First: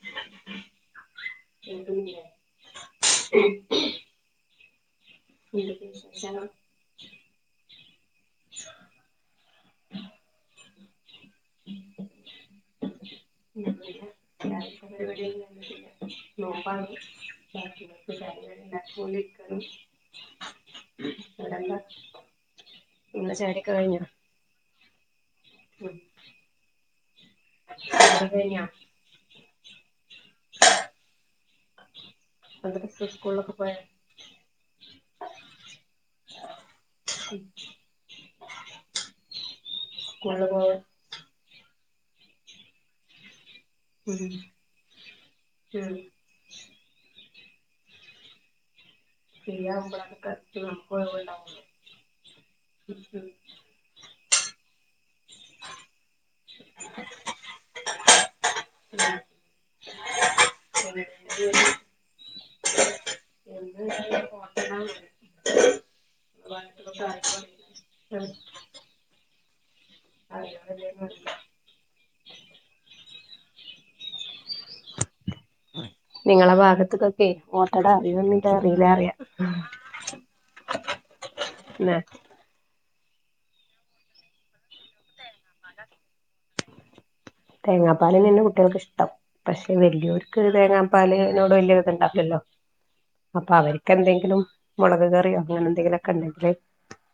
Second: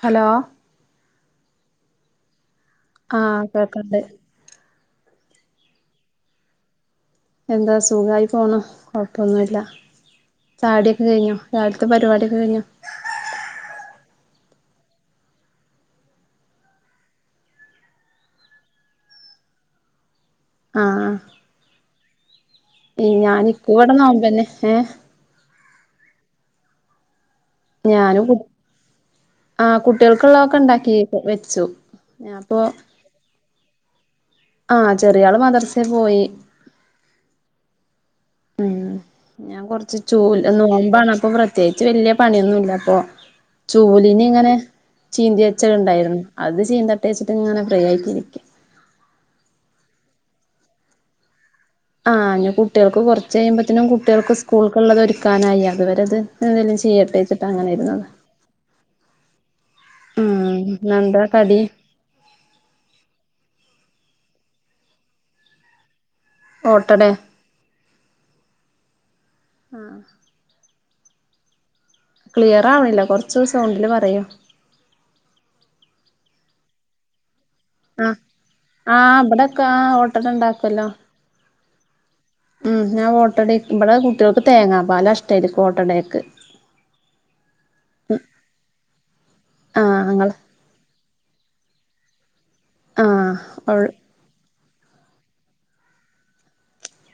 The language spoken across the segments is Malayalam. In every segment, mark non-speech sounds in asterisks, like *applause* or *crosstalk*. ഹലോ കേൾക്ക്ണില്ലേ ആഹ് കേക്കണ്ട് *unintelligible* എന്താ സുഖായി പോണ് കൊഴപ്പൊന്നുല്ല. ചായുടി ഒക്കെ കഴിഞ്ഞോ രാവിൽത്തെ പരിപാടിഒക്കെ കഴിഞ്ഞോ *unintelligible* രാവിലത്തെ പരുപാടി ഒന്നും കഴിഞ്ഞിടില്ല നോമ്പാണ് ഇന്ന് *unintelligible* ആഹ് ആഹ് അവിടെന്താ ഈ ഞാൻ ഇപ്പൊ ഇവടെ നോമ്പന്നെ ഏഹ് ഉം *inaudible* ഞാനും കു കഴിഞ്ഞ ആഹ് കുട്ടികൾക്ക്ള്ളതൊക്കെ ഉണ്ടാക്കി ഇപ്പൊ വെച്ചു ഞാപ്പൊ ഇസ്കൂളക്ക് പോയ ആഹ് ചെറിയാള് മദർസെ പോയി ഉം ഉം ഞാൻ കൊറച്ച് ചുല് നോമ്പണ് അപ്പൊ വ്ർ പ്രത്യേകിച്ച് വല്യ പണിയൊന്നുഇല്ല അപ്പൊ ചൂലിന് ഇങ്ങനെ ചീന്തി വെച്ചത് ഉണ്ടായിരുന്നു. അത് ചീന്തട്ടെ വെച്ചിട്ടിങ്ങനെ ഫ്രീ ആയിട്ടിരിക്കു ശരിയാമ്പളണ് കറക്റ്റ് നമുക്ക്‌ ഉള്ളത് പോലാവില്ലേ ആഹ് ഇനി കുട്ടികൾക്ക് കുറച്ച് കഴിമ്പോത്തനും കുട്ടികൾക്ക് സ്കൂൾക്കുള്ളത് ഒരു ക്കാനായി അതുവരെ ഇത് എന്തെലും ചെയ്യട്ടേവെച്ചിട്ട് അങ്ങനെ ഇരുന്നത് ഉം ഇന്നെന്താ കടി എന്ത്‌ *unintelligible* പോട്ടന്ന് ഓട്ടടെ *unintelligible* ഉം ആഹ് അല്ലാതെ ക്ലിയറാവണില്ല കുറച്ച് സൗണ്ടില് പറയോ നിങ്ങളെ ഭാഗത്തക്കൊക്കെ ഓട്ടട ആഹ് അറിവന്നിട്ട അറില്ലേ അറിയാം ആഹ് ഇബടൊക്കെ ആഹ് ഓട്ടട ഉണ്ടാക്കുവല്ലോ തന്നെ ഉം ഞാൻ ഓട്ടട ഇവട കുട്ടികൾക്ക് തേങ്ങാ പാല ഇഷ്ടം അതിൽക്ക് ഓട്ടടക്ക്. തേങ്ങാപ്പാല ന്നെ കുട്ടികൾക്ക് ഇഷ്ടം പക്ഷെ ആഹ് ഇങ്ങള് വല്യോർക്ക് തേങ്ങാ പാലനോട് വലിയ ഇത് ഉണ്ടാകില്ലല്ലോ ആഹ് അപ്പൊ അവൾ അവർക്കെന്തേങ്കിലും മുളക് കറിയോ അങ്ങനെന്തെങ്കിലുമൊക്കെ ഉണ്ടെങ്കില്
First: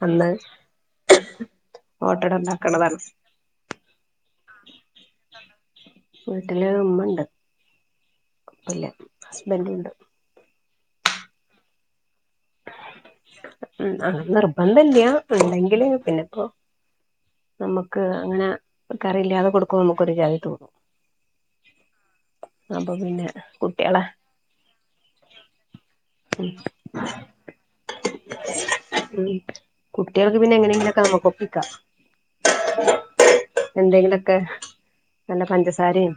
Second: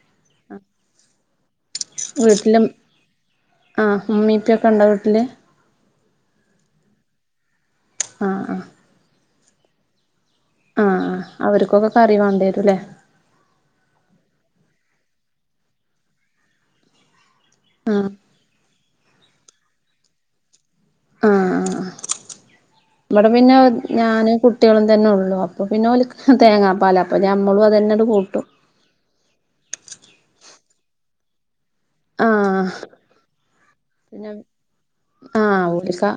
അന്ന് ഓട്ടട വീട്ടിലും ഉണ്ടാക്കണതാണ് ആഹ് ഇമ്മി ഇപ്പിംയൊക്കെ ഉണ്ടോ വീട്ടില് വീട്ടില് ഉമ്മണ്ട് ആഹ് ആഹ് ഉപ്പല്ല ഹസ്ബൻഡ് ഉണ്ട് ആഹ് അഹ അവർക്കൊക്കെ കറി വേണ്ടിവരും ല്ലേ ഉം അങ്ങനെ നിർബന്ധയില്യ ഉണ്ടെങ്കില് പിന്നെപ്പോ നമ്മക്ക് അങ്ങനെ കറിയില്ലാതെ കൊടുക്കുമ്പോ നമുക്കൊരു ജാതി തോന്നും ആഹ് ആഹ് ആഹ അപ്പം ഇവിടെ പിന്നെ ഞാനും കുട്ടികളും തന്നെ ഉള്ളു അപ്പൊ പിന്നെ ഒല്ക്ക്‌ തേങ്ങാപ്പാല അപ്പോ നമ്മളും അത് ന്നെ ആണ് കൂട്ടും ഉം കുട്ടികൾക്ക് പിന്നെ എങ്ങനെയെങ്കിലൊക്കെ നമുക്കൊപ്പിക്കാം. ആഹ് പിന്നെ എന്തെങ്കിലൊക്കെ നല്ല അഹ ഒപ്പിക്കാ പഞ്ചസാരയും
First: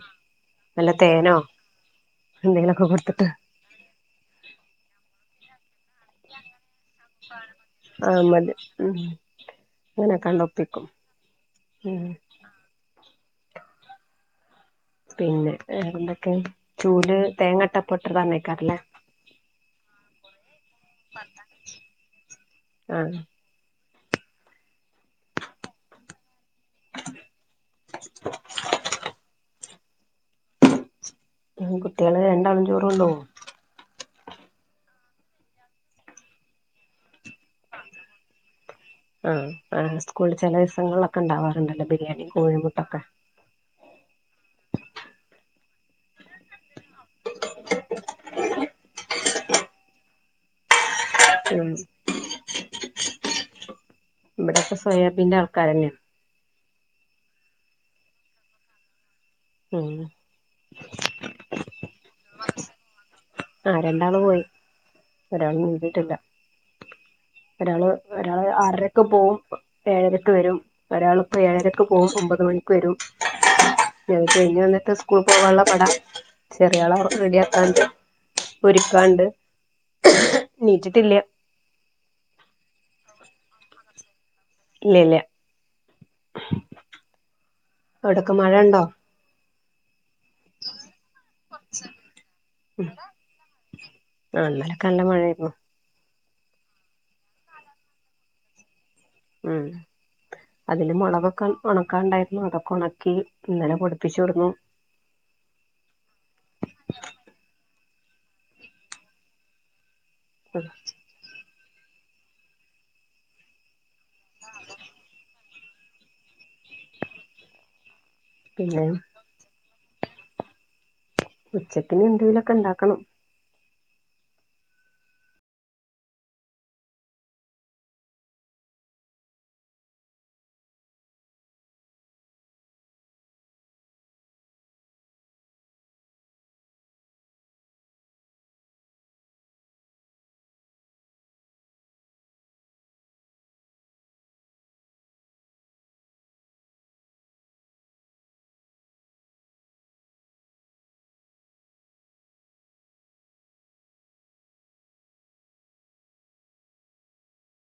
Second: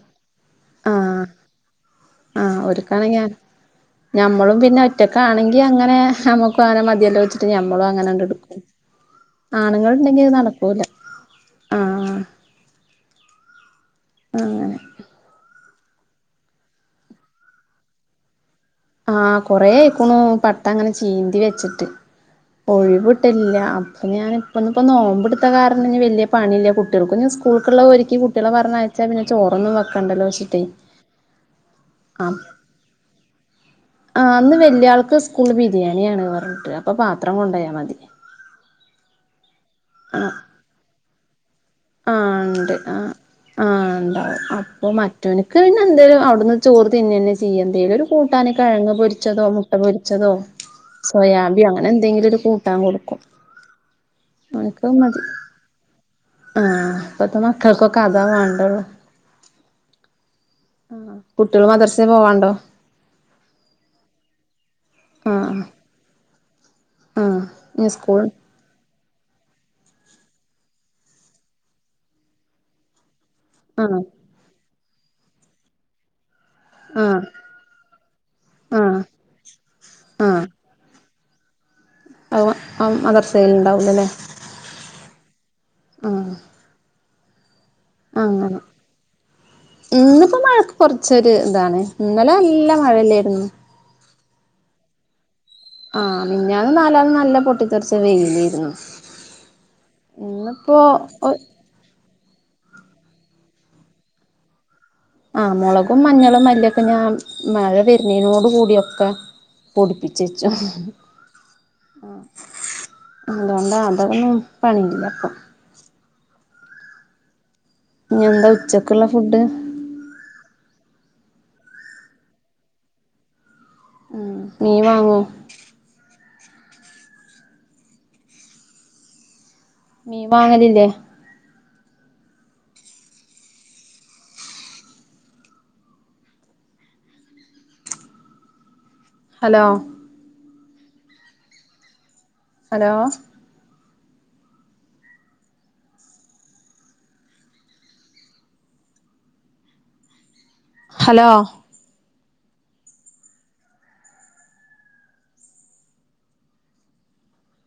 നല്ല ആഹ് തേനോ ആഹ് എന്തെങ്കിലൊക്കെ ഒരുക്കാണെങ്കെ കൊടുത്തിട്ട് ഞമ്മളും പിന്നെ ഒറ്റക്കാണെങ്കി അങ്ങനെ നമ്മുക്ക് അങ്ങനെ മതി എല്ലാം വെച്ചിട്ട്ഞമ്മളും ആ അങ്ങനെണ്ട് മതി എടുക്കും ഉം ആണുങ്ങൾ ഉണ്ടെങ്കി അത് നടക്കൂല അങ്ങനെയൊക്കെണ്ടൊപ്പിക്കും ഉം ആഹ് അങ്ങനെ പിന്നെ എന്തൊക്കെ ചൂല് തേങ്ങ ഇട്ടപ്പൊ ഇട്ടതന്നേക്കാറല്ലേ ആഹ് കൊറെ ആയിക്കണു പട്ട അങ്ങനെ ചീന്തി വെച്ചിട്ട് ആഹ് ഒഴിവിട്ടിലില്ല ഇപ്പൊ ഞാനിപ്പൊന്നപ്പോ നോമ്പടുത്ത കാരണം വല്യ പണില്ല കുട്ടികൾക്ക്‌ പിന്ന സ്കൂൾക്കുള്ള ഒരുക്കി കുട്ടികളെ പറഞ്ഞയച്ചാ പിന്ന ചോറൊന്നും വെക്കണ്ടല്ലോച്ചിട്ടേ. ഉം കുട്ടികള് രണ്ടാളും ചോർ കൊണ്ടോ വോ ആഹ് അന്ന് വലിയ ആൾക്ക് സ്കൂളിൽ ബിരിയാണിയാണ് പറഞ്ഞിട്ട് അപ്പ പാത്രം കൊണ്ടായാമതി ആഹ് ആഹ് സ്കൂളിൽ ചില ദിവസങ്ങളിലൊക്കെ ഉണ്ടാവാറുണ്ടല്ലേ ആഹ് ഉണ്ട് ആ ആഹ് ഉണ്ടാവും അപ്പൊ മറ്റവനിക്ക് പിന്നെ എന്തേലും അ അവിന്ന് ചോറ്തിന്നന്നെ ചെയ്യ എന്ത് ചെയല ഒരു കൂട്ടാനോ കിഴങ്ങ് പൊരിച്ചതോ മുട്ട പൊരിച്ചതോ സോയാബി ഉം അങ്ങനെ എന്തെങ്കിലും ഒരു കൂട്ടാൻ കൊടുക്കും ഓനിക്ക് അതുമതി കൊഴങ്ങ് ആഹ ഇപ്പഴ്ത്ത മക്കൾക്കൊക്കെ അഥാ വേണ്ടുള്ളൂ. ഉം ആഹ് കുട്ടാള് മദർസെ പോവാണ്ടോ ആഹ് രണ്ടാള് പോയി ഒരാള് ആഹ് നീച്ചിട്ടില്ല ആഹ് ഇനി ഒരാള് സ്കൂൾ ഒരാള് ആറര ക്ക് പോകും ഏഴരക്ക് വരും ഒരാളിപ്പോ ഏഴരക്ക് പോകും ഒമ്പത് മണിക്ക് വരും ആഹ് അഹ് കയ്ഞ്ഞ് വന്നിട്ട് സ്കൂൾക്കോവാള്ള പട ചെറിയാള ഒർ ആഹ് റെഡിയാക്കാണ്ട് ആഹ് ഒര്ക്കാണ്ട് നീറ്റിട്ടില്യ അഹ് മ അം മദ്രസേല്ണ്ടാവൂലലെ ഇല്ലഇല്ല അങ്ങനെ ഇന്ന് പ്പ മഴക്ക് കൊർച്ചൊരുതാണ്. ഇന്നലെ നല്ല മഴല്ലേര്ന്നു ആഹ് ന്നലൊക്കല്ല മഴയാര്ന്നു ആഹ് മിഞ്ഞാന്നും നാലാന്നും നല്ല പൊട്ടിത്തെറ്ച്ച വെയിലേര്ന്നു ഉം ഇന്ന്പ്പോ ഒ ഒണക്കാണ്ടായിരുന്നു അതൊക്കെണക്കി ഇന്നന്നെ പൊടിപ്പിചൊട്ന്നു ആഹ് മൊളകും മഞ്ഞളും മല്ലിയൊക്കെ ഞാൻ മഴ വെര്നിനോട് കൂടിയൊക്കെ പൊടിപ്പിച്ചച്ചു. ആഹ് അതൊണ്ടാണ് അതൊന്നും പണിയില്ലപ്പം ഞ്ഞെന്താ പിന്നെ ഉച്ചക്ക്ള്ള ഫുഡ് ഉച്ചക്ക്ഞ്ഞ്യെന്തേലൊക്കെ ണ്ടാക്കണം ആഹ് മീൻ വാങ്ങോ മീൻ മാങ്ങലില്ലേ ഹലോ ഹലോ ഹലോ